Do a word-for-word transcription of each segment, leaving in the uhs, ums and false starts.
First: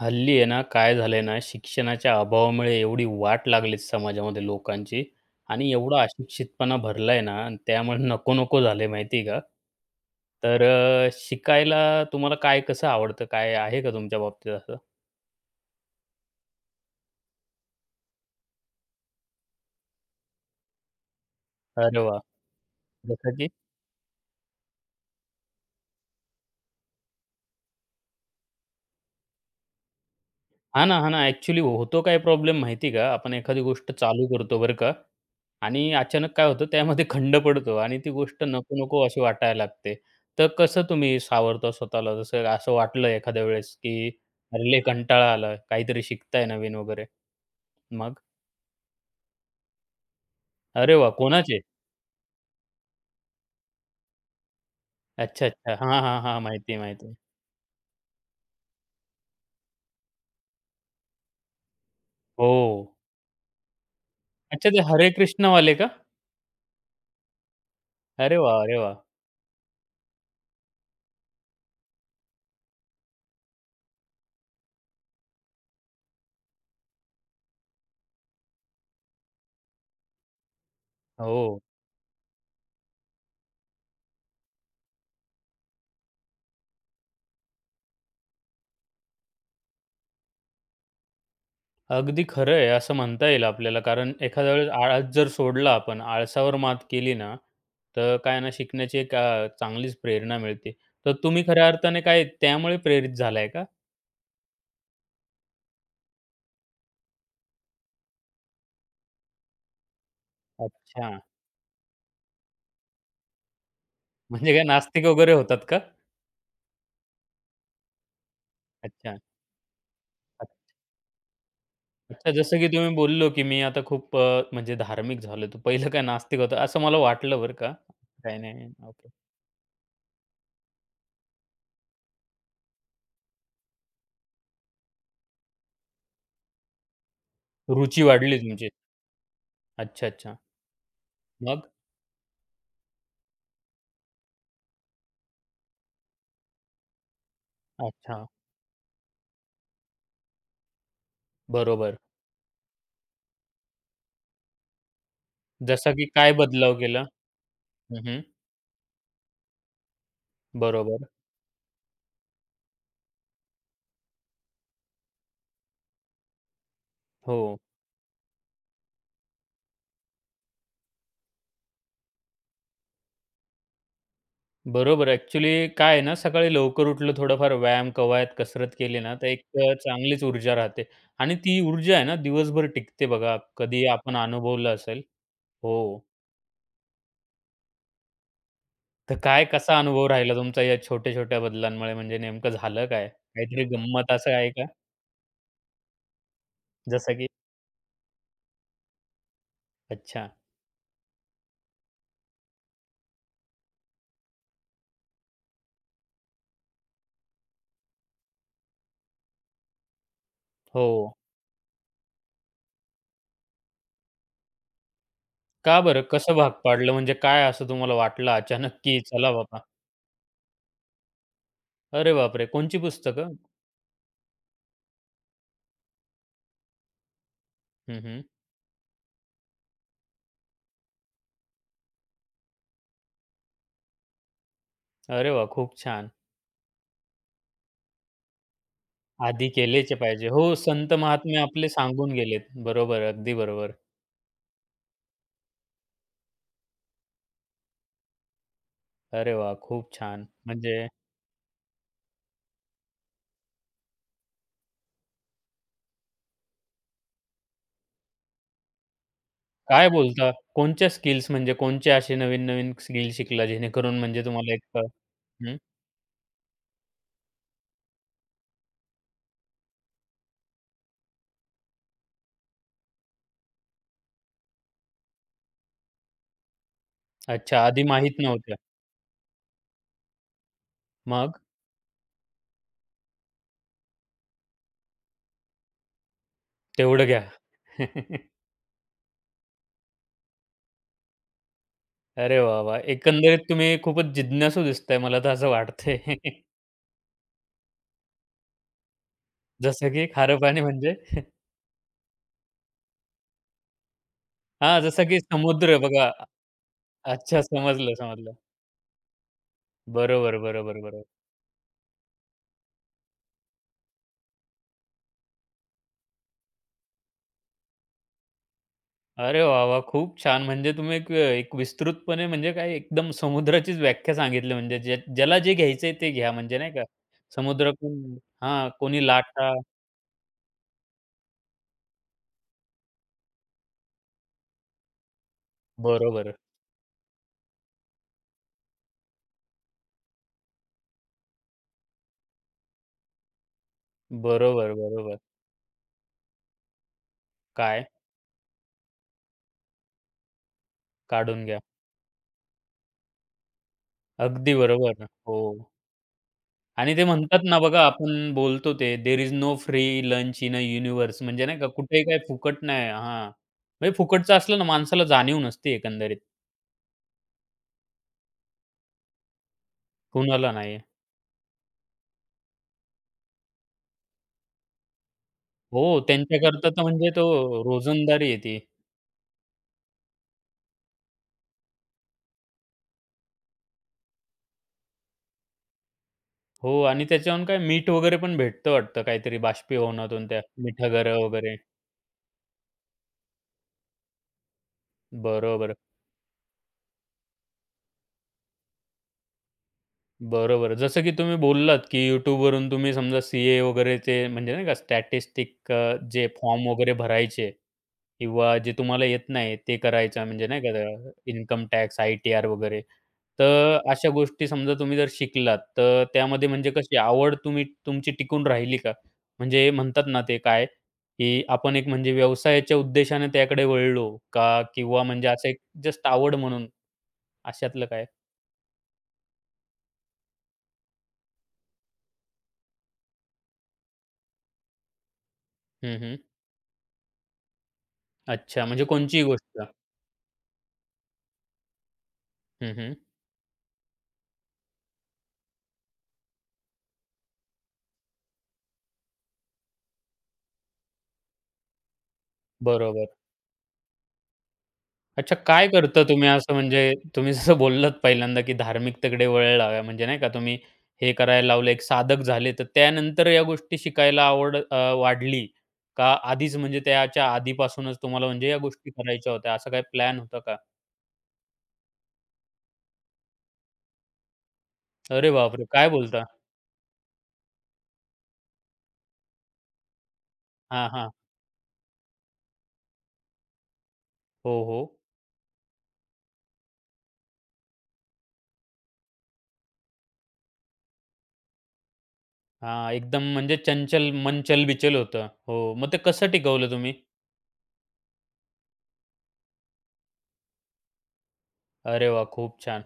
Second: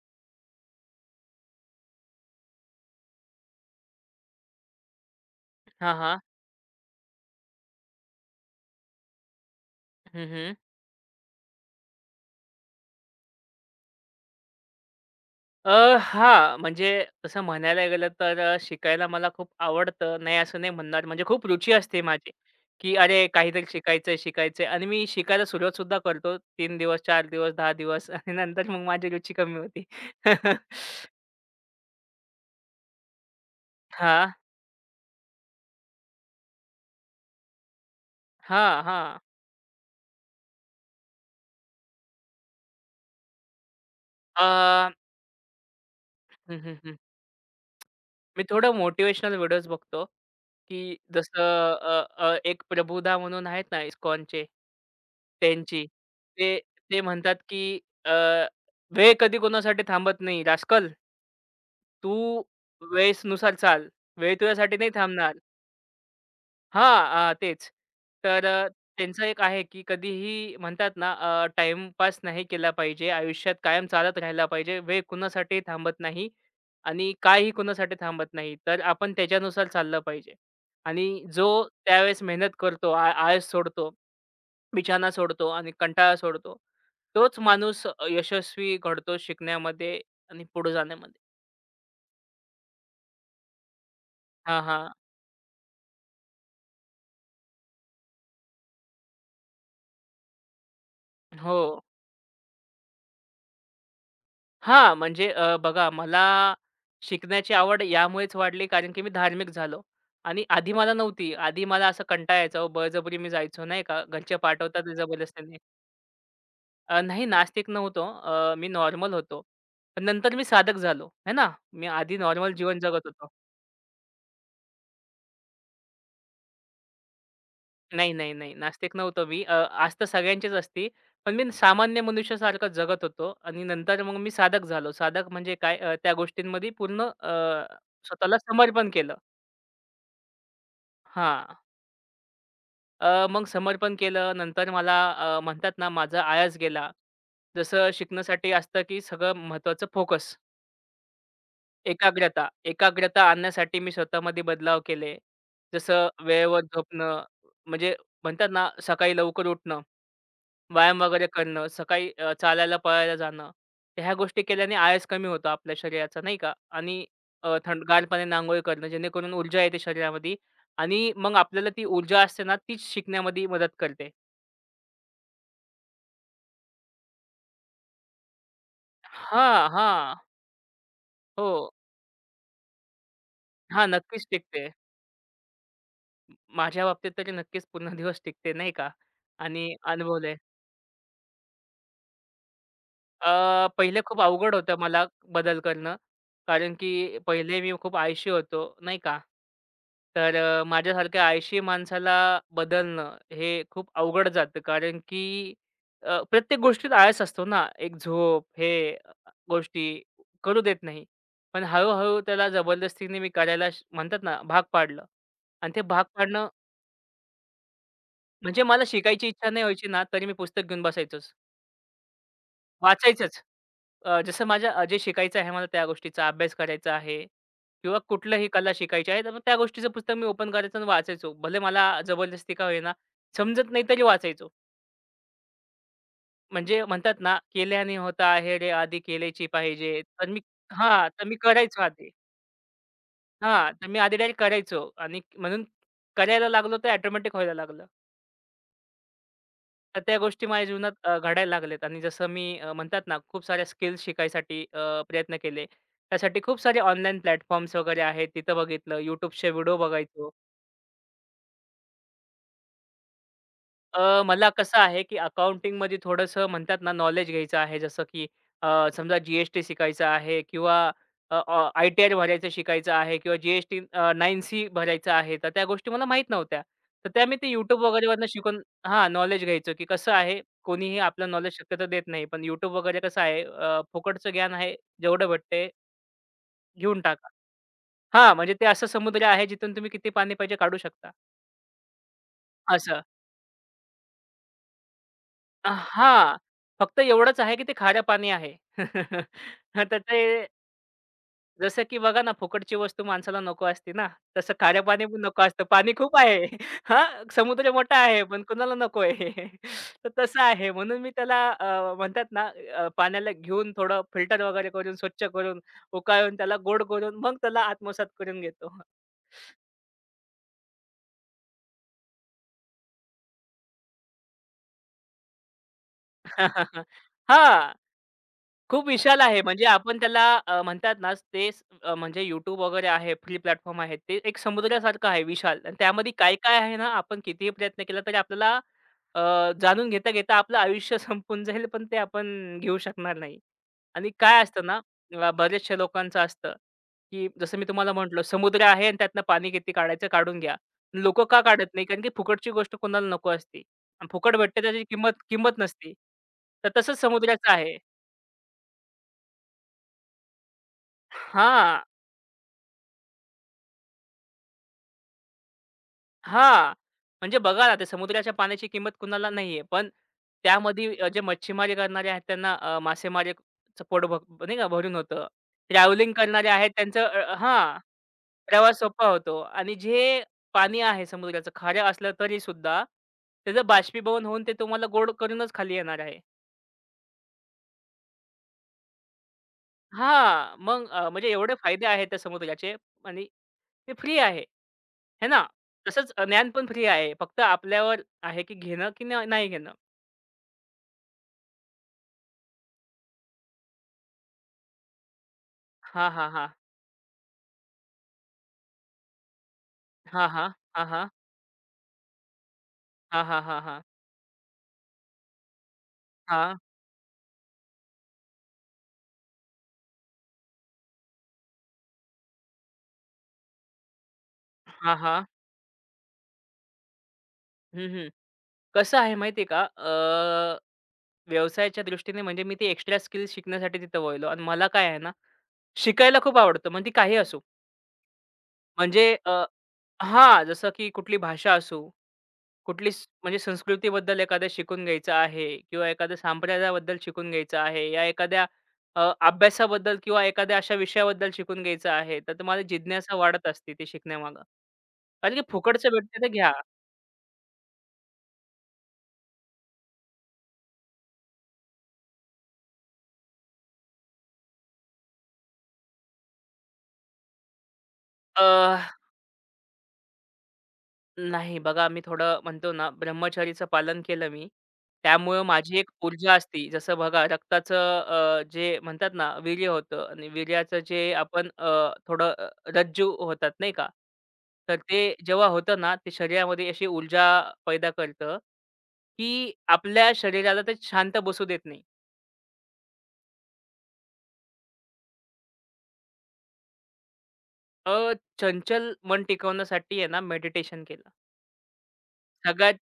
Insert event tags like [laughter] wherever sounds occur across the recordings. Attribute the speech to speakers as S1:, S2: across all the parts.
S1: हल्ली आहे ना, काय झालंय ना, शिक्षणाच्या अभावामुळे एवढी वाट लागलीच समाजामध्ये लोकांची आणि
S2: हां,
S1: एवढा
S2: हां.
S1: अशिक्षितपणा भरलाय ना आणि त्यामुळे नको-नको झालंय माहिती आहे का?
S2: हं, हं.
S1: तर अ, शिकायला तुम्हाला काय कसं आवडतं? काय आहे का तुमच्या बाबतीत असं?
S2: अ, हां, म्हणजे तसं म्हणायला गेलं तर अ, शिकायला मला खूप आवडतं. नाही असं नाही म्हणणार. म्हणजे खूप रुची असते
S1: अरे वाह!
S2: माझी, की अरे
S1: जसं की
S2: काहीतरी शिकायचंय, शिकायचंय आणि मी शिकायला सुरुवात सुद्धा करतो. तीन दिवस, चार दिवस, दहा दिवस [laughs] आणि नंतर मग माझी रुची कमी होती. [laughs]
S1: हां ना, हां ना. ॲक्चुअली होतो काय प्रॉब्लेम माहिती आहे का? आपण एखादी गोष्ट
S2: हां,
S1: चालू करतो बरं का आणि अचानक काय होतं त्यामध्ये खंड पडतो आणि ती गोष्ट
S2: हां,
S1: नको-नको
S2: हां.
S1: अशी वाटायला लागते. तर कसं तुम्ही सावरता स्वतःला? जसं असं वाटलं एखाद्या वेळेस, की
S2: अ,
S1: "अरे लय कंटाळा आला, काहीतरी शिकताय
S2: हं,
S1: नवीन
S2: हं, हं.
S1: वगैरे." मग?
S2: मी थोडं मोटिव्हेशनल व्हिडिओज बघतो,
S1: अरे
S2: की
S1: वा
S2: जसं
S1: कोणाचे?
S2: अ, अ, एक प्रभुदा म्हणून आहेत ना, इस्कॉनचे.
S1: अच्छा, अच्छा.
S2: त्यांची.
S1: हां, हां, हां.
S2: ते
S1: माहिती आहे,
S2: ते
S1: माहिती आहे.
S2: म्हणतात, की अ, "वेळ कधी कोणासाठी थांबत नाही. रास्कल, तू
S1: हो.
S2: वेळेनुसार चाल. वेळ
S1: अच्छा
S2: तुझ्यासाठी
S1: ते
S2: नाही
S1: हरे
S2: थांबणार."
S1: कृष्णावाले का?
S2: हां, अ, तेच.
S1: अरे
S2: तर
S1: वाह!
S2: अ,
S1: अरे वाह!
S2: त्यांचं एक आहे, की कधीही म्हणतात ना, अ, टाईमपास नाही केला पाहिजे. आयुष्यात कायम चालत राहिला पाहिजे. वेळ कुणासाठी थांबत नाही आणि काळही कुणासाठी थांबत नाही. तर आपण त्याच्यानुसार चाललं पाहिजे. आणि जो
S1: हो.
S2: त्यावेळेस मेहनत करतो, आ आळस सोडतो, बिछाना सोडतो आणि कंटाळा सोडतो, तोच माणूस अ, यशस्वी घडतो शिकण्यामध्ये आणि पुढे जाण्यामध्ये.
S1: अगदी खरं आहे, असं म्हणता येईल आपल्याला. कारण एखाद्या
S2: हां,
S1: वेळेस
S2: हां.
S1: आळस जर सोडला आपण, आळसावर मात केली ना, तर काय ना, शिकण्याची एक अ, चांगलीच प्रेरणा मिळते. तर तुम्ही
S2: हो.
S1: खऱ्या अर्थाने काय त्यामुळे प्रेरित झालाय का?
S2: हां, म्हणजे अ, बघा मला शिकण्याची आवड यामुळेच वाढली कारण की मी धार्मिक झालो आणि आधी मला
S1: अच्छा.
S2: नव्हती. आधी मला असं कंटाळा यायचा, ओ बळजबरी मी जायचो नाही का. घरचे
S1: म्हणजे काय
S2: पाठवतात ते
S1: नास्तिक वगैरे
S2: जबरदस्तीने.
S1: होतात का?
S2: अ, नाही नास्तिक नव्हतो. अ, मी नॉर्मल
S1: अच्छा.
S2: होतो. पण नंतर मी
S1: अ,
S2: साधक झालो, आहे ना. मी आधी
S1: अच्छा
S2: नॉर्मल
S1: जसं की
S2: जीवन
S1: तुम्ही
S2: जगत होतो.
S1: बोललो, की मी आता खूप अ, म्हणजे धार्मिक झालो, तर पहिलं काय नास्तिक होतं असं मला वाटलं बरं का.
S2: नाही, नाही,
S1: काही
S2: नाही.
S1: नाही.
S2: नास्तिक
S1: ओके.
S2: नव्हतो मी. अ, आस्था सगळ्यांचीच असती. पण मी सामान्य मनुष्यासारखं जगत होतो आणि नंतर मग मी साधक झालो. साधक म्हणजे काय, अ, त्या गोष्टींमध्ये पूर्ण अ,
S1: रुची वाढली
S2: स्वतःला
S1: तुमची.
S2: समर्पण केलं.
S1: अच्छा, अच्छा.
S2: हां.
S1: मग?
S2: अ, मग समर्पण केलं. नंतर मला अ, म्हणतात ना, माझा आळस गेला. जसं
S1: अच्छा.
S2: शिकण्यासाठी असतं, की सगळं महत्त्वाचं फोकस,
S1: बरोबर.
S2: एकाग्रता. एकाग्रता आणण्यासाठी मी स्वतःमध्ये बदलाव केले.
S1: जसा की
S2: जसं
S1: काय
S2: वेळेवर
S1: बदलाव केला?
S2: झोपणं, म्हणजे
S1: हं, हं.
S2: म्हणतात ना, सकाळी लवकर उठणं, व्यायाम
S1: बरोबर.
S2: वगैरे करणं, सकाळी अ, चालायला, पळायला जाणं. तर ह्या गोष्टी केल्याने आळस कमी होतो आपल्या शरीराचा, नाही का? आणि
S1: हो.
S2: अ, थंडगार पाण्याने करणं, जेणेकरून ऊर्जा येते शरीरामध्ये आणि मग आपल्याला ती ऊर्जा असते ना, तीच शिकण्यामध्ये मदत करते.
S1: बरोबर. ॲक्चुअली काय आहे ना, सकाळी लवकर उठलं, थोडंफार व्यायाम, कवायत, कसरत केली ना, तर एक
S2: हां,
S1: अ,
S2: हां.
S1: चांगलीच ऊर्जा राहते आणि
S2: हो.
S1: ती ऊर्जा आहे ना, दिवसभर टिकते बघा. कधी
S2: हां,
S1: आपण
S2: नक्कीच टिकते.
S1: अनुभवलं असेल. हो.
S2: माझ्या बाबतीत तरी नक्कीच पूर्ण दिवस टिकते नाही का.
S1: तर काय
S2: आणि
S1: कसा अनुभव राहिला
S2: अनुभवलंय.
S1: तुमचा या छोट्या-छोट्या बदलांमुळे? म्हणजे नेमकं झालं काय? काहीतरी
S2: अ, पहिले
S1: गंमत
S2: खूप
S1: असं आहे
S2: अवघड
S1: का?
S2: होतं मला बदल करणं. कारण
S1: जसं
S2: की
S1: की
S2: पहिले मी खूप आळशी होतो, नाही का?
S1: अच्छा.
S2: तर अ, माझ्यासारख्या आळशी माणसाला बदलणं हे खूप अवघड जातं. कारण की अ, प्रत्येक गोष्टीत आळस असतो ना. एक झोप, हे अ, गोष्टी करू देत
S1: हो.
S2: नाही. पण हळू-हळू त्याला जबरदस्तीने मी करायला श म्हणतात ना, भाग पाडलं. आणि ते
S1: का बरं?
S2: भाग
S1: कसं
S2: पाडणं
S1: भाग पाडलं? म्हणजे काय असं तुम्हाला वाटलं
S2: म्हणजे
S1: अचानक,
S2: मला
S1: की
S2: शिकायची
S1: चला
S2: इच्छा
S1: बाबा
S2: नाही व्हायची ना, तरी मी पुस्तक घेऊन बसायचोच.
S1: अरे बापरे! कोणची पुस्तकं?
S2: वाचायचंच. अ, जसं माझ्या अ, जे शिकायचं आहे मला त्या गोष्टीचा अभ्यास करायचा आहे किंवा
S1: हं, हं.
S2: कुठलंही कला शिकायची आहे, तर मग त्या गोष्टीचं पुस्तक मी ओपन करायचं आणि वाचायचो. भले मला जबरदस्ती का होईना, समजत नाही तरी वाचायचो.
S1: अरे वाह! खूप छान.
S2: म्हणजे म्हणतात ना, "केल्याने होता आहे रे, आधी केलेची
S1: आधी केलेचे
S2: पाहिजे." तर
S1: पाहिजे.
S2: मी
S1: हो, संत
S2: हां, तर मी
S1: महात्मे आपले
S2: करायचो आधी.
S1: सांगून गेलेत. बरोबर, अगदी
S2: हां,
S1: बरोबर.
S2: तर मी आधी डायरेक्ट करायचो आणि म्हणून करायला लागलो, तर ऑटोमॅटिक व्हायला लागलं.
S1: अरे वाह! खूप
S2: तर त्या
S1: छान.
S2: गोष्टी माझ्या
S1: म्हणजे
S2: जीवनात अ, घडायला लागल्यात आणि जसं मी अ, म्हणतात ना, खूप साऱ्या स्किल्स शिकायसाठी अ, प्रयत्न केले. त्यासाठी खूप सारे ऑनलाईन प्लॅटफॉर्म्स वगैरे आहेत. तिथं बघितलं. YouTubeचे व्हिडिओ
S1: काय
S2: बघायचो.
S1: बोलता? कोणच्या स्किल्स म्हणजे कोणचे असे नवीन-नवीन स्किल शिकला जेणेकरून
S2: अ,
S1: म्हणजे
S2: मला
S1: तुम्हाला एक
S2: कसं
S1: अ,
S2: आहे, की
S1: हं,
S2: अकाउंटिंगमध्ये थोडंसं म्हणतात ना, नॉलेज घ्यायचं आहे. जसं की अ, समजा जी शिकायचं आहे किंवा आय टी आर भरायचं शिकायचं आहे किंवा G S T nine C भरायचं आहे. तर त्या गोष्टी मला माहीत नव्हत्या. तर त्या मी ते
S1: अच्छा
S2: YouTube
S1: आधी माहीत
S2: वगैरेवरनं
S1: नव्हत्या.
S2: शिकून हां, नॉलेज घ्यायचो, की कसं आहे, कोणीही आपलं
S1: मग?
S2: नॉलेज शक्यतो देत नाही. पण YouTube वगैरे कसं आहे, अ, फुकटचं ज्ञान आहे, जेवढं भेटतंय घेऊन
S1: तेवढं घ्या.
S2: टाका.
S1: [laughs]
S2: हां, म्हणजे ते असं समुद्र आहे, जिथून तुम्ही किती पाणी पाहिजे काढू शकता.
S1: अरे वाह, वाह!
S2: असं.
S1: एकंदरीत तुम्ही खूपच जिज्ञासू दिसताय मला तर असं
S2: अ,
S1: वाटतंय.
S2: हां.
S1: [laughs]
S2: फक्त एवढंच आहे, की ते खारं पाणी आहे. [laughs] हां,
S1: जसं
S2: तर
S1: की
S2: ते
S1: खारं पाणी म्हणजे? [laughs]
S2: जसं की बघा ना, फुकटची वस्तू माणसाला नको असते ना, तसं खारं
S1: हां,
S2: पाणी
S1: जसं की
S2: पण नको असतं.
S1: समुद्र
S2: पाणी
S1: बघा.
S2: खूप आहे. [laughs] हां,
S1: अच्छा
S2: समुद्र
S1: समजलं,
S2: मोठा आहे,
S1: समजलं.
S2: पण कुणाला नको आहे. [laughs] तर
S1: बरोबर,
S2: तसं आहे.
S1: बरोबर,
S2: म्हणून
S1: बरोबर.
S2: मी त्याला अ, म्हणतात ना, अ, पाण्याला घेऊन थोडं फिल्टर वगैरे करून, स्वच्छ करून, उकळून, त्याला गोड करून, मग त्याला आत्मसात करून घेतो.
S1: अरे वाह, वाह! खूप छान. म्हणजे तुम्ही एक एक विस्तृतपणे म्हणजे काय एकदम समुद्राचीच व्याख्या सांगितली म्हणजे ज्या ज्याला जे घ्यायचंय ते घ्या म्हणजे नाही का.
S2: [laughs]
S1: समुद्र
S2: हां.
S1: कोण हां,
S2: खूप
S1: कोणी
S2: विशाल आहे.
S1: लाटा
S2: म्हणजे आपण त्याला अ, म्हणतात ना, ते स- अ, म्हणजे YouTube वगैरे आहे, फ्री प्लॅटफॉर्म आहे, ते एक समुद्रासारखं आहे विशाल आणि त्यामध्ये
S1: बरोबर,
S2: काय-काय आहे ना, आपण कितीही प्रयत्न केला तरी आपल्याला अ, जाणून घेता-घेता आपलं आयुष्य [laughs] संपून जाईल, पण ते आपण घेऊ शकणार नाही. आणि काय असतं
S1: बरोबर,
S2: ना,
S1: बरोबर.
S2: अ, बऱ्याचशा लोकांचं असतं, की जसं मी
S1: काय
S2: तुम्हाला म्हटलं, समुद्र आहे आणि त्यातनं पाणी किती काढायचं काढून घ्या. लोकं का
S1: काढून घ्या.
S2: काढत नाही? कारण की फुकटची गोष्ट कोणाला नको असते. आणि फुकट
S1: अगदी
S2: भेटते त्याची
S1: बरोबर.
S2: किंमत
S1: हो.
S2: किंमत नसते. तर
S1: आणि
S2: तसंच
S1: ते म्हणतात
S2: समुद्राचं
S1: ना
S2: आहे.
S1: बघा आपण बोलतो ते there is no free lunch in a universe म्हणजे नाही का
S2: हां,
S1: कुठेही काही फुकट नाही हां. म्हणजे फुकटचं असलं ना माणसाला जाणीव नसते एकंदरीत.
S2: हां. म्हणजे बघा ना, ते समुद्राच्या पाण्याची किंमत कुणाला नाहीये. पण
S1: कुणाला नाही.
S2: त्यामध्ये अ, जे मच्छीमारी करणारे आहेत त्यांना अ, मासेमारीचं पोट भक नाही का भरून होतं.
S1: हो,
S2: ट्रॅव्हलिंग करणारे
S1: त्यांच्याकरता
S2: आहेत
S1: तर
S2: त्यांचं
S1: म्हणजे तो
S2: अ, हां,
S1: रोजंदारी आहे
S2: प्रवास सोपा होतो आणि जे पाणी आहे समुद्राचं खारं असलं तरीसुद्धा त्याचं बाष्पीभवन होऊन ते तुम्हाला गोड करूनच खाली येणार आहे.
S1: हो आणि त्याच्याहून काय मीठ वगैरे पण भेटतं वाटतं काहीतरी बाष्पीभवनातून त्या
S2: हां. मग अ,
S1: मिठागऱ्या
S2: म्हणजे एवढे
S1: वगैरे.
S2: फायदे आहेत त्या समुद्राचे आणि ते फ्री आहे. हे ना?
S1: बरोबर.
S2: तसंच अ, ज्ञान पण फ्री आहे. फक्त आपल्यावर आहे, की घेणं की न नाही घेणं.
S1: बरोबर. जसं की तुम्ही बोललात, की YouTubeवरून तुम्ही समजा सी-ए वगैरेचे म्हणजे नाही का स्टॅटिस्टिक
S2: हां,
S1: जे
S2: हां, हां.
S1: फॉर्म वगैरे भरायचे किंवा जे तुम्हाला येत नाही ते करायचं
S2: हां,
S1: म्हणजे
S2: हां.
S1: नाही का
S2: हां, हां.
S1: अ, इन्कम टॅक्स, आय-टी-आर वगैरे.
S2: हां, हां, हां,
S1: तर
S2: हां.
S1: अशा गोष्टी समजा तुम्ही जर शिकलात, तर त्यामध्ये
S2: हां.
S1: म्हणजे कशी आवड तुम्ही तुमची टिकून राहिली का? म्हणजे म्हणतात ना ते काय, की आपण एक म्हणजे व्यवसायाच्या उद्देशाने त्याकडे वळलो का?
S2: हां,
S1: किंवा
S2: हां.
S1: म्हणजे असं एक जस्ट आवड म्हणून अशातलं
S2: हं,
S1: काय?
S2: हं. कसं आहे माहिती आहे का? अ, व्यवसायाच्या दृष्टीने म्हणजे मी ते एक्स्ट्रा स्किल्स शिकण्यासाठी तिथं वळलो आणि मला काय आहे ना,
S1: हं, हं.
S2: शिकायला खूप आवडतं. मग काही असो.
S1: अच्छा म्हणजे
S2: म्हणजे
S1: कोणचीही
S2: अ
S1: गोष्ट.
S2: हां. जसं की कुठली भाषा असो,
S1: हं, हं.
S2: कुठलीच म्हणजे संस्कृतीबद्दल एखादं शिकून घ्यायचं आहे किंवा एखाद्या संप्रदायाबद्दल शिकून घ्यायचं आहे या एखाद्या अ, अभ्यासाबद्दल किंवा एखाद्या अशा विषयाबद्दल शिकून घ्यायचं आहे, तर तुम्हाला
S1: बरोबर.
S2: जिज्ञासा वाढत असते ते शिकण्यामागं. कारण
S1: अच्छा
S2: की
S1: काय
S2: फुकटचं
S1: करता
S2: भेटते तर
S1: तुम्ही
S2: घ्या.
S1: असं म्हणजे तुम्ही जसं बोललात पहिल्यांदा, की धार्मिकतेकडे वळण लावा म्हणजे नाही का तुम्ही हे करायला लावलं एक साधक झाले, तर त्यानंतर या गोष्टी शिकायला आवड अ, वाढली का आधीच म्हणजे त्याच्या आधीपासूनच तुम्हाला
S2: अ,
S1: म्हणजे या गोष्टी करायच्या होत्या, असा काही प्लॅन होता का?
S2: नाही बघा, मी थोडं म्हणतो ना, ब्रह्मचर्याचं पालन केलं मी.
S1: अरे
S2: त्यामुळं
S1: बापरे!
S2: माझी
S1: काय
S2: एक
S1: बोलता?
S2: ऊर्जा असती. जसं बघा रक्ताचं अ, जे म्हणतात ना, वीर्य होतं आणि वीर्याचं
S1: हां, हां.
S2: जे आपण अ, थोडं अ, रज्जू होतात नाही का?
S1: हो,
S2: तर
S1: हो.
S2: ते जेव्हा होतं ना, ते शरीरामध्ये अशी ऊर्जा पैदा करतं, की आपल्या शरीराला ते शांत बसू देत नाही.
S1: हां, एकदम म्हणजे चंचल मन चलबिचल होतं. हो, मग ते कसं टिकवलं तुम्ही?
S2: अ, चंचल मन टिकवण्यासाठी आहे ना, मेडिटेशन केलं.
S1: अरे वाह! खूप
S2: सगळ्यात
S1: छान.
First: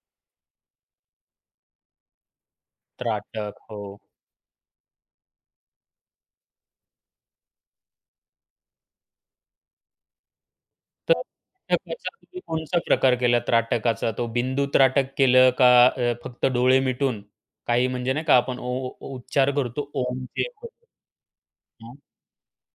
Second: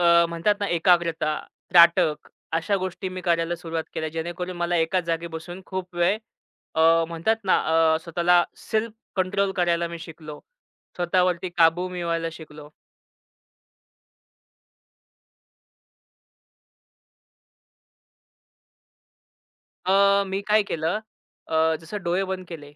S2: अ, म्हणतात ना, एकाग्रता, त्राटक अशा गोष्टी मी करायला
S1: त्राटक. हो.
S2: सुरुवात केल्या, जेणेकरून मला एकाच जागी बसून खूप वेळ अ, म्हणतात ना अ, स्वतःला सेल्फ कंट्रोल करायला मी शिकलो.
S1: तर
S2: स्वतःवरती काबू
S1: त्राटकाचा
S2: मिळवायला
S1: तुम्ही
S2: शिकलो.
S1: कोणता प्रकार केला त्राटकाचा? तो बिंदू त्राटक केलं का अ, फक्त डोळे मिटून? काही म्हणजे नाही का आपण ओ ओ उच्चार करतो
S2: अ, मी
S1: ओमचे
S2: काय केलं,
S1: वगैरे.
S2: अ,
S1: हां,
S2: जसं डोळे बंद केले.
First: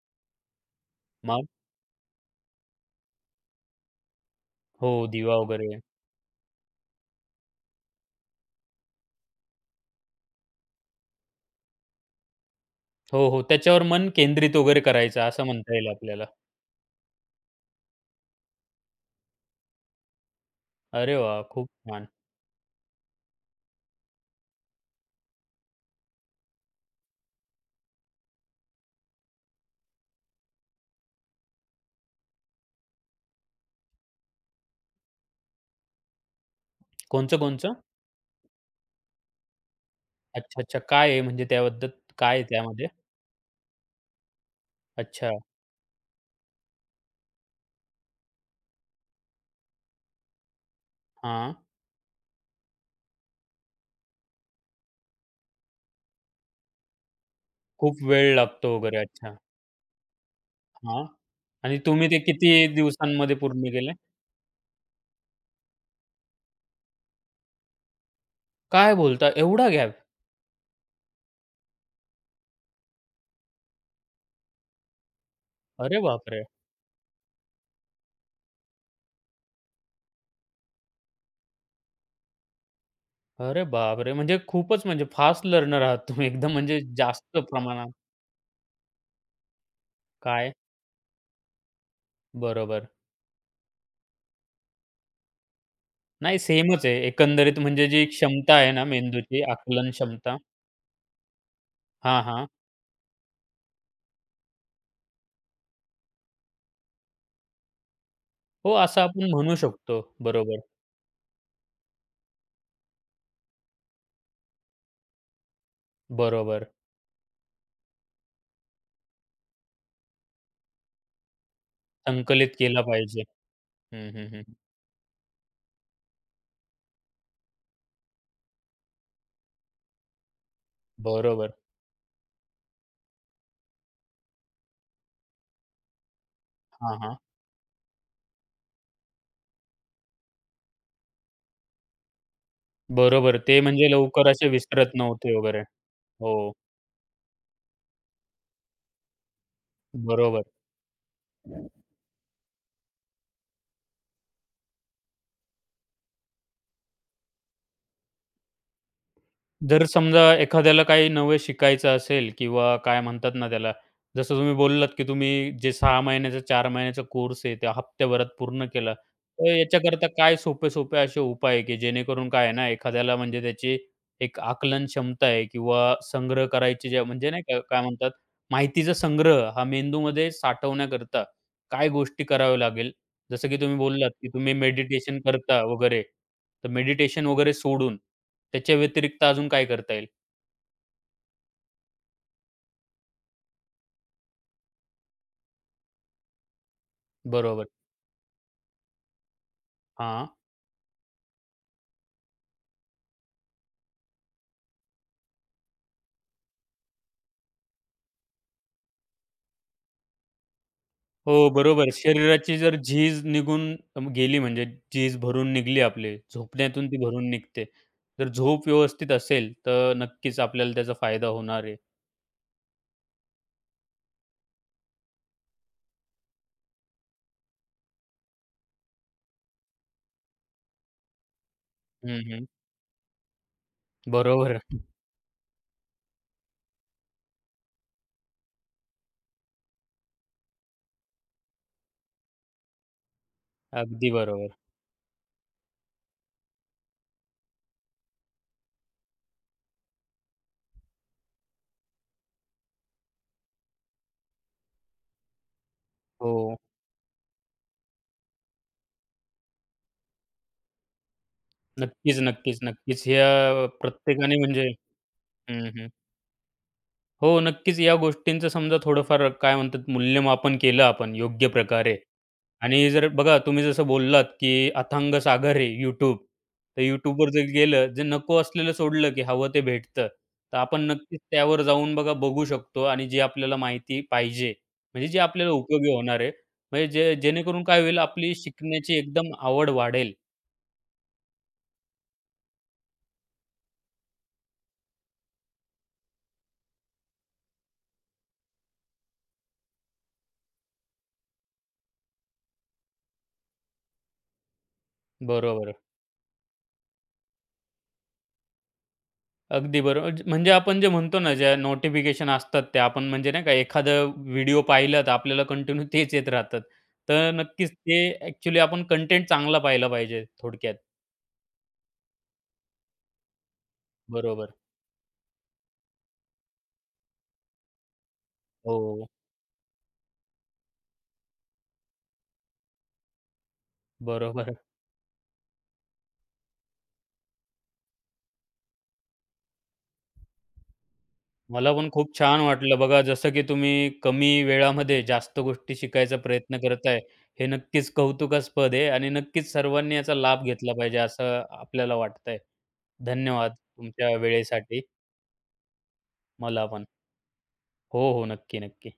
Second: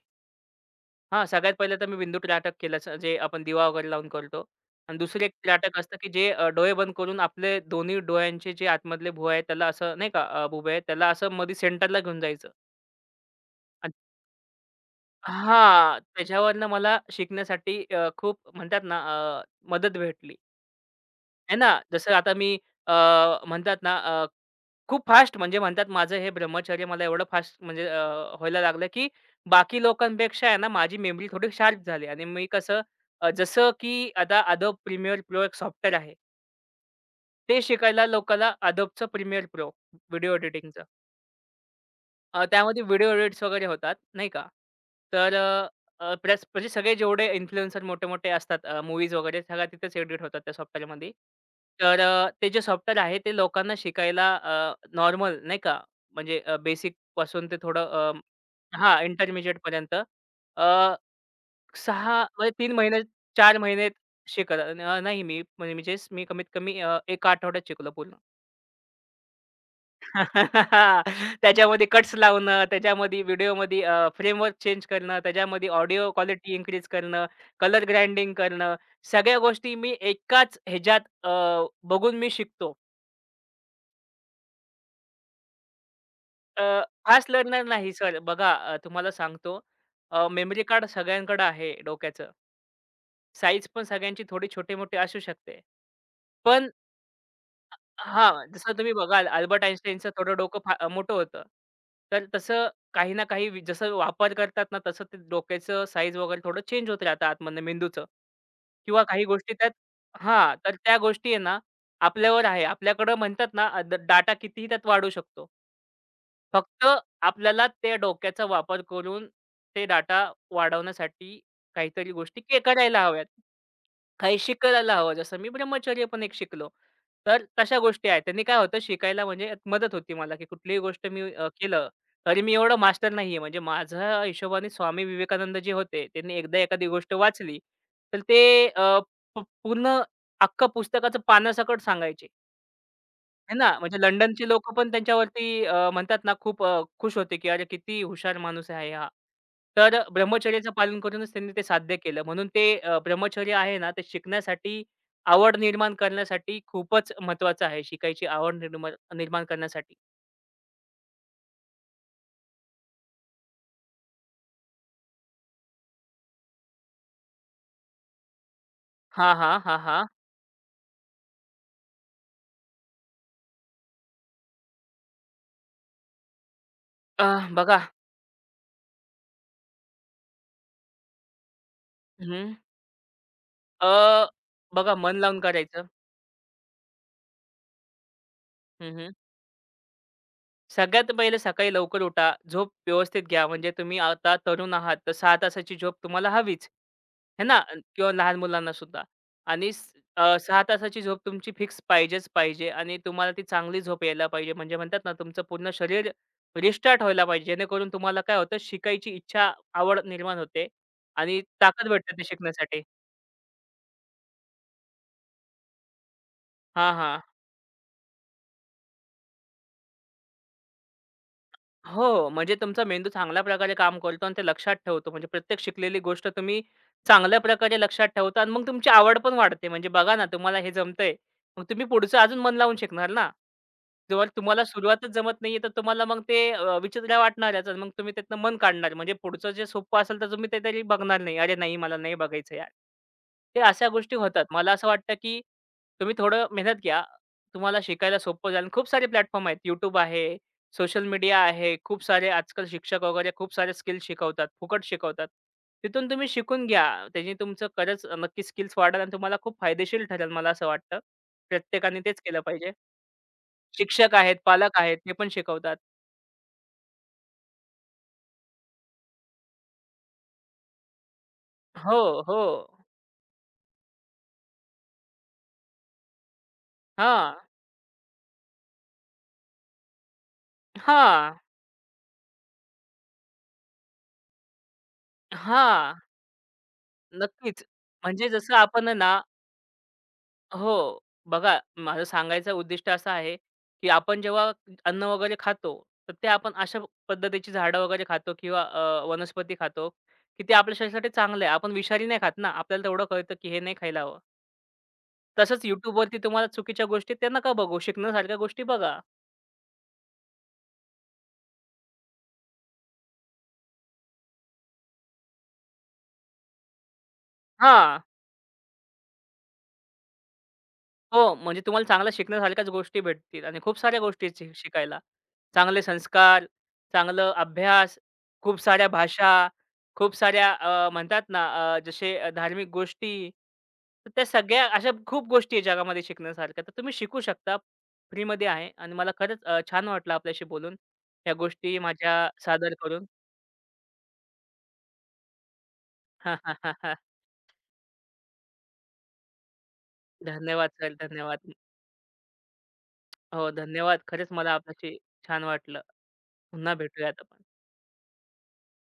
S2: हां,
S1: मग?
S2: सगळ्यात पहिलं तर मी बिंदू त्राटक केलंच, जे आपण दिवा वगैरे लावून करतो
S1: हो,
S2: आणि दुसरं एक
S1: दिवा
S2: त्राटक
S1: वगैरे.
S2: असतं, की जे अ, डोळे बंद करून आपले दोन्ही डोळ्यांचे जे आतमधले भुवया आहेत त्याला असं नाही का, अ, बुबुळे त्याला असं मध्ये सेंटरला घेऊन जायचं.
S1: हो, हो. त्याच्यावर मन केंद्रित वगैरे करायचं असं म्हणता येईल
S2: हां,
S1: आपल्याला.
S2: त्याच्यावरनं मला शिकण्यासाठी अ, खूप म्हणतात ना अ, मदत भेटली.
S1: अरे वाह!
S2: आहे
S1: खूप
S2: ना,
S1: छान.
S2: जसं आता मी अ, म्हणतात ना अ, खूप फास्ट म्हणजे म्हणतात माझं हे ब्रह्मचर्य मला एवढं फास्ट म्हणजे अ, व्हायला लागलं, की बाकी लोकांपेक्षा आहे ना, माझी मेमरी थोडी शार्प झाली आणि मी कसं, अ, जसं की आता Adobe Premiere Pro एक सॉफ्टवेअर आहे. ते
S1: कोणचं-कोणचं?
S2: शिकायला लोकाला Adobeचं Premiere Pro व्हिडिओ,
S1: अच्छा, अच्छा. काय आहे म्हणजे त्याबद्दल काय आहे
S2: अ, त्यामध्ये
S1: त्यामध्ये?
S2: व्हिडिओ एडिट्स वगैरे होतात, नाही का.
S1: अच्छा.
S2: तर अ, अ, प्लस म्हणजे सगळे जेवढे इन्फ्लुएन्सर मोठे-मोठे असतात, अ, मूव्हीज वगैरे सगळ्या तिथेच एडिट होतात त्या सॉफ्टवेअरमध्ये.
S1: हां.
S2: तर अ, ते जे सॉफ्टवेअर आहे ते लोकांना शिकायला नॉर्मल नाही का, म्हणजे अ, बेसिकपासून ते थोडं
S1: खूप
S2: अ,
S1: वेळ लागतो
S2: हां,
S1: वगैरे. अच्छा.
S2: इंटरमिजिएटपर्यंत अ,
S1: हां. आणि तुम्ही ते
S2: सहा म्हणजे
S1: किती
S2: तीन महिने
S1: दिवसांमध्ये
S2: चार
S1: पूर्ण
S2: महिने
S1: केले?
S2: शिकत नाही मी, म्हणजे मी कमीत कमी अ, एक आठवड्यात शिकलो पूर्ण.
S1: काय बोलता? एवढा गॅप?
S2: [laughs] त्याच्यामध्ये कट्स लावणं, त्याच्यामध्ये व्हिडिओमध्ये अ, फ्रेमवर्क चेंज करणं, त्याच्यामध्ये
S1: अरे
S2: ऑडिओ
S1: बापरे!
S2: क्वालिटी इन्क्रीज करणं, कलर ग्राइंडिंग करणं, सगळ्या गोष्टी मी एकाच ह्याच्यात अ, बघून मी शिकतो.
S1: अरे बापरे! म्हणजे खूपच म्हणजे फास्ट लर्नर आहात तुम्ही एकदम
S2: अ,
S1: म्हणजे
S2: फास्ट
S1: जास्त
S2: लर्नर
S1: प्रमाणात.
S2: नाही सर. बघा, अ, तुम्हाला सांगतो,
S1: काय?
S2: मेमरी कार्ड सगळ्यांकडे आहे डोक्याचं.
S1: बरोबर.
S2: साईज पण सगळ्यांची थोडी छोटी-मोठी असू शकते.
S1: नाही
S2: पण
S1: सेमच आहे. एकंदरीत म्हणजे जी
S2: हां,
S1: क्षमता आहे
S2: जसं
S1: ना
S2: तुम्ही बघाल
S1: मेंदूची
S2: अल्बर्ट
S1: आकलन
S2: आइन्स्टाईनचं थोडं
S1: क्षमता.
S2: डोकं फा अ, मोठं होतं.
S1: हां,
S2: तर
S1: हां.
S2: तसं काही ना काही वि जसं वापर करतात ना, तसं ते डोक्याचं साईज वगैरे थोडं चेंज होत राहतं आतमधनं मेंदूचं.
S1: हो, असं
S2: किंवा काही
S1: आपण
S2: गोष्टी
S1: म्हणू
S2: त्यात
S1: शकतो.
S2: हां,
S1: बरोबर,
S2: तर त्या गोष्टी आहे ना, आपल्यावर आहे. आपल्याकडं म्हणतात ना, अ, ड डाटा कितीही त्यात वाढू शकतो.
S1: बरोबर.
S2: फक्त आपल्याला त्या डोक्याचा वापर करून ते डाटा वाढवण्यासाठी काहीतरी गोष्टी
S1: संकलित
S2: के
S1: केला
S2: करायला
S1: पाहिजे.
S2: हव्यात.
S1: हं, हं,
S2: काही
S1: हं.
S2: शिकायला हवं. जसं मी ब्रह्मचर्य पण एक शिकलो. तर तशा गोष्टी आहेत. त्यांनी काय होतं शिकायला म्हणजे यात मदत होती मला, की कुठलीही गोष्ट मी अ,
S1: बरोबर.
S2: केलं तरी मी एवढं मास्टर नाहीये. म्हणजे माझ्या हिशोबाने स्वामी विवेकानंद जे होते, त्यांनी एकदा एखादी
S1: हां,
S2: गोष्ट
S1: हां.
S2: वाचली, तर ते अ, प पूर्ण अख्खं पुस्तकाचं पानासकट सांगायचे.
S1: बरोबर.
S2: आहे
S1: ते
S2: ना,
S1: म्हणजे
S2: म्हणजे
S1: लवकर
S2: लंडनची
S1: असे
S2: लोकं पण
S1: विसरत नव्हते वगैरे.
S2: त्यांच्यावरती अ, म्हणतात ना,
S1: हो,
S2: खूप अ, खुश होते, की "अरे, किती हुशार माणूस आहे हा." तर अ,
S1: बरोबर.
S2: ब्रह्मचर्याचं पालन करूनच त्यांनी ते साध्य केलं. म्हणून ते अ, ब्रह्मचर्य आहे ना, ते शिकण्यासाठी, आवड निर्माण करण्यासाठी खूपच महत्त्वाचं आहे. शिकायची आवड निर्माण निर्माण
S1: जर
S2: करण्यासाठी.
S1: समजा एखाद्याला काही नवे शिकायचं असेल किंवा काय म्हणतात ना त्याला, जसं तुम्ही बोललात, की तुम्ही जे सहा महिन्याचा, चार महिन्याचा कोर्स आहे, त्या हप्त्याभरात पूर्ण केला.
S2: हां,
S1: तर
S2: हां. हां, हां.
S1: याच्याकरता काय सोपे-सोपे असे उपाय आहे, की जेणेकरून काय आहे ना, एखाद्याला म्हणजे त्याची एक आकलन क्षमता आहे किंवा संग्रह करायची जे
S2: अ,
S1: म्हणजे नाही का,
S2: बघा
S1: काय म्हणतात, माहितीचा संग्रह हा मेंदूमध्ये साठवण्याकरता काय गोष्टी
S2: हं.
S1: कराव्या लागेल? जसं की तुम्ही
S2: अ,
S1: बोललात, की तुम्ही
S2: बघा मन
S1: मेडिटेशन
S2: लावून
S1: करता
S2: करायचं.
S1: वगैरे. तर मेडिटेशन वगैरे सोडून त्याच्या व्यतिरिक्त अजून काय करता येईल?
S2: सगळ्यात पहिले सकाळी लवकर उठा. झोप व्यवस्थित घ्या. म्हणजे तुम्ही आता तरुण आहात, तर सहा तासाची झोप तुम्हाला हवीच. आहे ना?
S1: बरोबर.
S2: अन- किंवा लहान मुलांना सुद्धा. आणि स
S1: हां.
S2: अ, सहा तासाची झोप तुमची फिक्स पाहिजेच पाहिजे आणि तुम्हाला ती चांगली झोप यायला पाहिजे. म्हणजे म्हणतात ना, तुमचं पूर्ण शरीर रिस्टार्ट व्हायला पाहिजे. जेणेकरून तुम्हाला काय होतं, शिकायची इच्छा, आवड निर्माण होते
S1: हो,
S2: आणि ताकद
S1: बरोबर.
S2: भेटते ते
S1: शरीराची जर
S2: शिकण्यासाठी.
S1: झीज निघून गेली म्हणजे झीज भरून निघली आपली, झोपण्यातून
S2: हां,
S1: ती
S2: हां.
S1: भरून निघते. तर झोप व्यवस्थित असेल, तर नक्कीच आपल्याला त्याचा फायदा होणार आहे.
S2: हो, म्हणजे तुमचा मेंदू चांगल्या प्रकारे काम करतो आणि ते लक्षात ठेवतो. म्हणजे प्रत्येक शिकलेली गोष्ट तुम्ही चांगल्या प्रकारे लक्षात ठेवता आणि मग तुमची आवड पण वाढते. म्हणजे बघा ना, तुम्हाला हे जमतंय, मग तुम्ही पुढचं
S1: हं,
S2: अजून
S1: हं.
S2: मन लावून शिकणार ना. जेव्हा
S1: बरोबर.
S2: तुम्हाला सुरुवातच जमत नाहीये, तर तुम्हाला मग ते अ, विचित्र वाटणारच आणि मग तुम्ही त्यातनं मन काढणार. म्हणजे पुढचं जे सोपं असेल, तर तुम्ही ते तरी बघणार नाही. "अरे नाही, मला नाही बघायचं यार." ते अशा
S1: अगदी
S2: गोष्टी होतात.
S1: बरोबर.
S2: मला असं वाटतं, की तुम्ही थोडं मेहनत घ्या. तुम्हाला शिकायला सोपं जाईल. खूप सारे प्लॅटफॉर्म आहेत. YouTube आहे. सोशल मीडिया आहे. खूप सारे आजकाल शिक्षक वगैरे खूप सारे स्किल्स शिकवतात, फुकट शिकवतात. तिथून तुम्ही
S1: हो.
S2: शिकून घ्या. त्याने तुमचं खरंच नक्की स्किल्स वाढेल आणि तुम्हाला खूप फायदेशीर ठरेल, मला असं वाटतं. प्रत्येकाने
S1: नक्कीच,
S2: तेच केलं
S1: नक्कीच,
S2: पाहिजे.
S1: नक्कीच. ह्या
S2: शिक्षक आहेत,
S1: प्रत्येकाने म्हणजे
S2: पालक आहेत, ते पण
S1: हं,
S2: शिकवतात.
S1: हं. हो, नक्कीच या गोष्टींचं समजा थोडंफार काय म्हणतात मूल्यमापन केलं आपण योग्य प्रकारे
S2: हो, हो.
S1: आणि जर बघा तुम्ही जसं बोललात, की अथांग सागर आहे YouTube. तर YouTubeवर
S2: हां,
S1: जर गेलं, जे नको असलेलं सोडलं, की हवं ते भेटतं. तर आपण नक्कीच
S2: हां,
S1: त्यावर जाऊन बघा बघू शकतो आणि जी आपल्याला माहिती पाहिजे, म्हणजे जी आपल्याला उपयोगी
S2: हां.
S1: होणार आहे. म्हणजे जे
S2: नक्कीच.
S1: जेणेकरून काय होईल
S2: म्हणजे
S1: आपली
S2: जसं आपण आहे
S1: शिकण्याची
S2: ना
S1: एकदम आवड वाढेल.
S2: हो. बघा, माझं सांगायचं उद्दिष्ट असं आहे, की आपण जेव्हा अन्न वगैरे खातो, तर ते आपण अशा पद्धतीची झाडं वगैरे खातो किंवा अ, वनस्पती खातो, की ते आपल्या शरीरासाठी चांगलं आहे. आपण विषारी नाही खात ना. आपल्याला तेवढं कळतं, की हे नाही खायला हवं. तसंच
S1: बरोबर.
S2: YouTubeवरती तुम्हाला चुकीच्या गोष्टी त्या नका बघू. शिकण्यासारख्या गोष्टी बघा.
S1: अगदी बरोबर. ज म्हणजे आपण जे म्हणतो ना, ज्या नोटिफिकेशन असतात त्या आपण म्हणजे नाही का एखादं व्हिडिओ पाहिलं तर आपल्याला कंटिन्यू तेच येत राहतात. तर नक्कीच ते
S2: हां.
S1: ॲक्चुअली आपण कंटेंट चांगला पाहिला पाहिजे थोडक्यात.
S2: हो, म्हणजे तुम्हाला चांगल्या शिकण्यासारख्याच गोष्टी भेटतील आणि खूप साऱ्या गोष्टी शि
S1: बरोबर.
S2: शिकायला. चांगले संस्कार, चांगलं अभ्यास, खूप साऱ्या
S1: हो,
S2: भाषा, खूप साऱ्या अ, म्हणतात ना अ, जसे अ, धार्मिक गोष्टी. तर त्या
S1: बरोबर.
S2: सगळ्या अशा खूप गोष्टी आहेत जगामध्ये शिकण्यासारख्या. तर तुम्ही शिकू शकता. फ्रीमध्ये आहे आणि मला खरंच अ, छान वाटलं आपल्याशी बोलून. या
S1: मला
S2: गोष्टी
S1: पण खूप
S2: माझ्या
S1: छान
S2: सादर
S1: वाटलं बघा
S2: करून.
S1: जसं की तुम्ही कमी वेळामध्ये जास्त गोष्टी शिकायचा प्रयत्न करत
S2: [laughs]
S1: हे नक्कीच कौतुकास्पद आहे आणि नक्कीच सर्वांनी याचा लाभ
S2: धन्यवाद
S1: घेतला
S2: सर,
S1: पाहिजे असं
S2: धन्यवाद.
S1: आपल्याला वाटतंय.
S2: हो,
S1: धन्यवाद
S2: धन्यवाद.
S1: तुमच्या
S2: खरंच मला
S1: वेळेसाठी.
S2: आपल्याशी छान वाटलं.
S1: मला
S2: पुन्हा
S1: पण.
S2: भेटूयात आपण.
S1: हो, हो. नक्की, नक्की.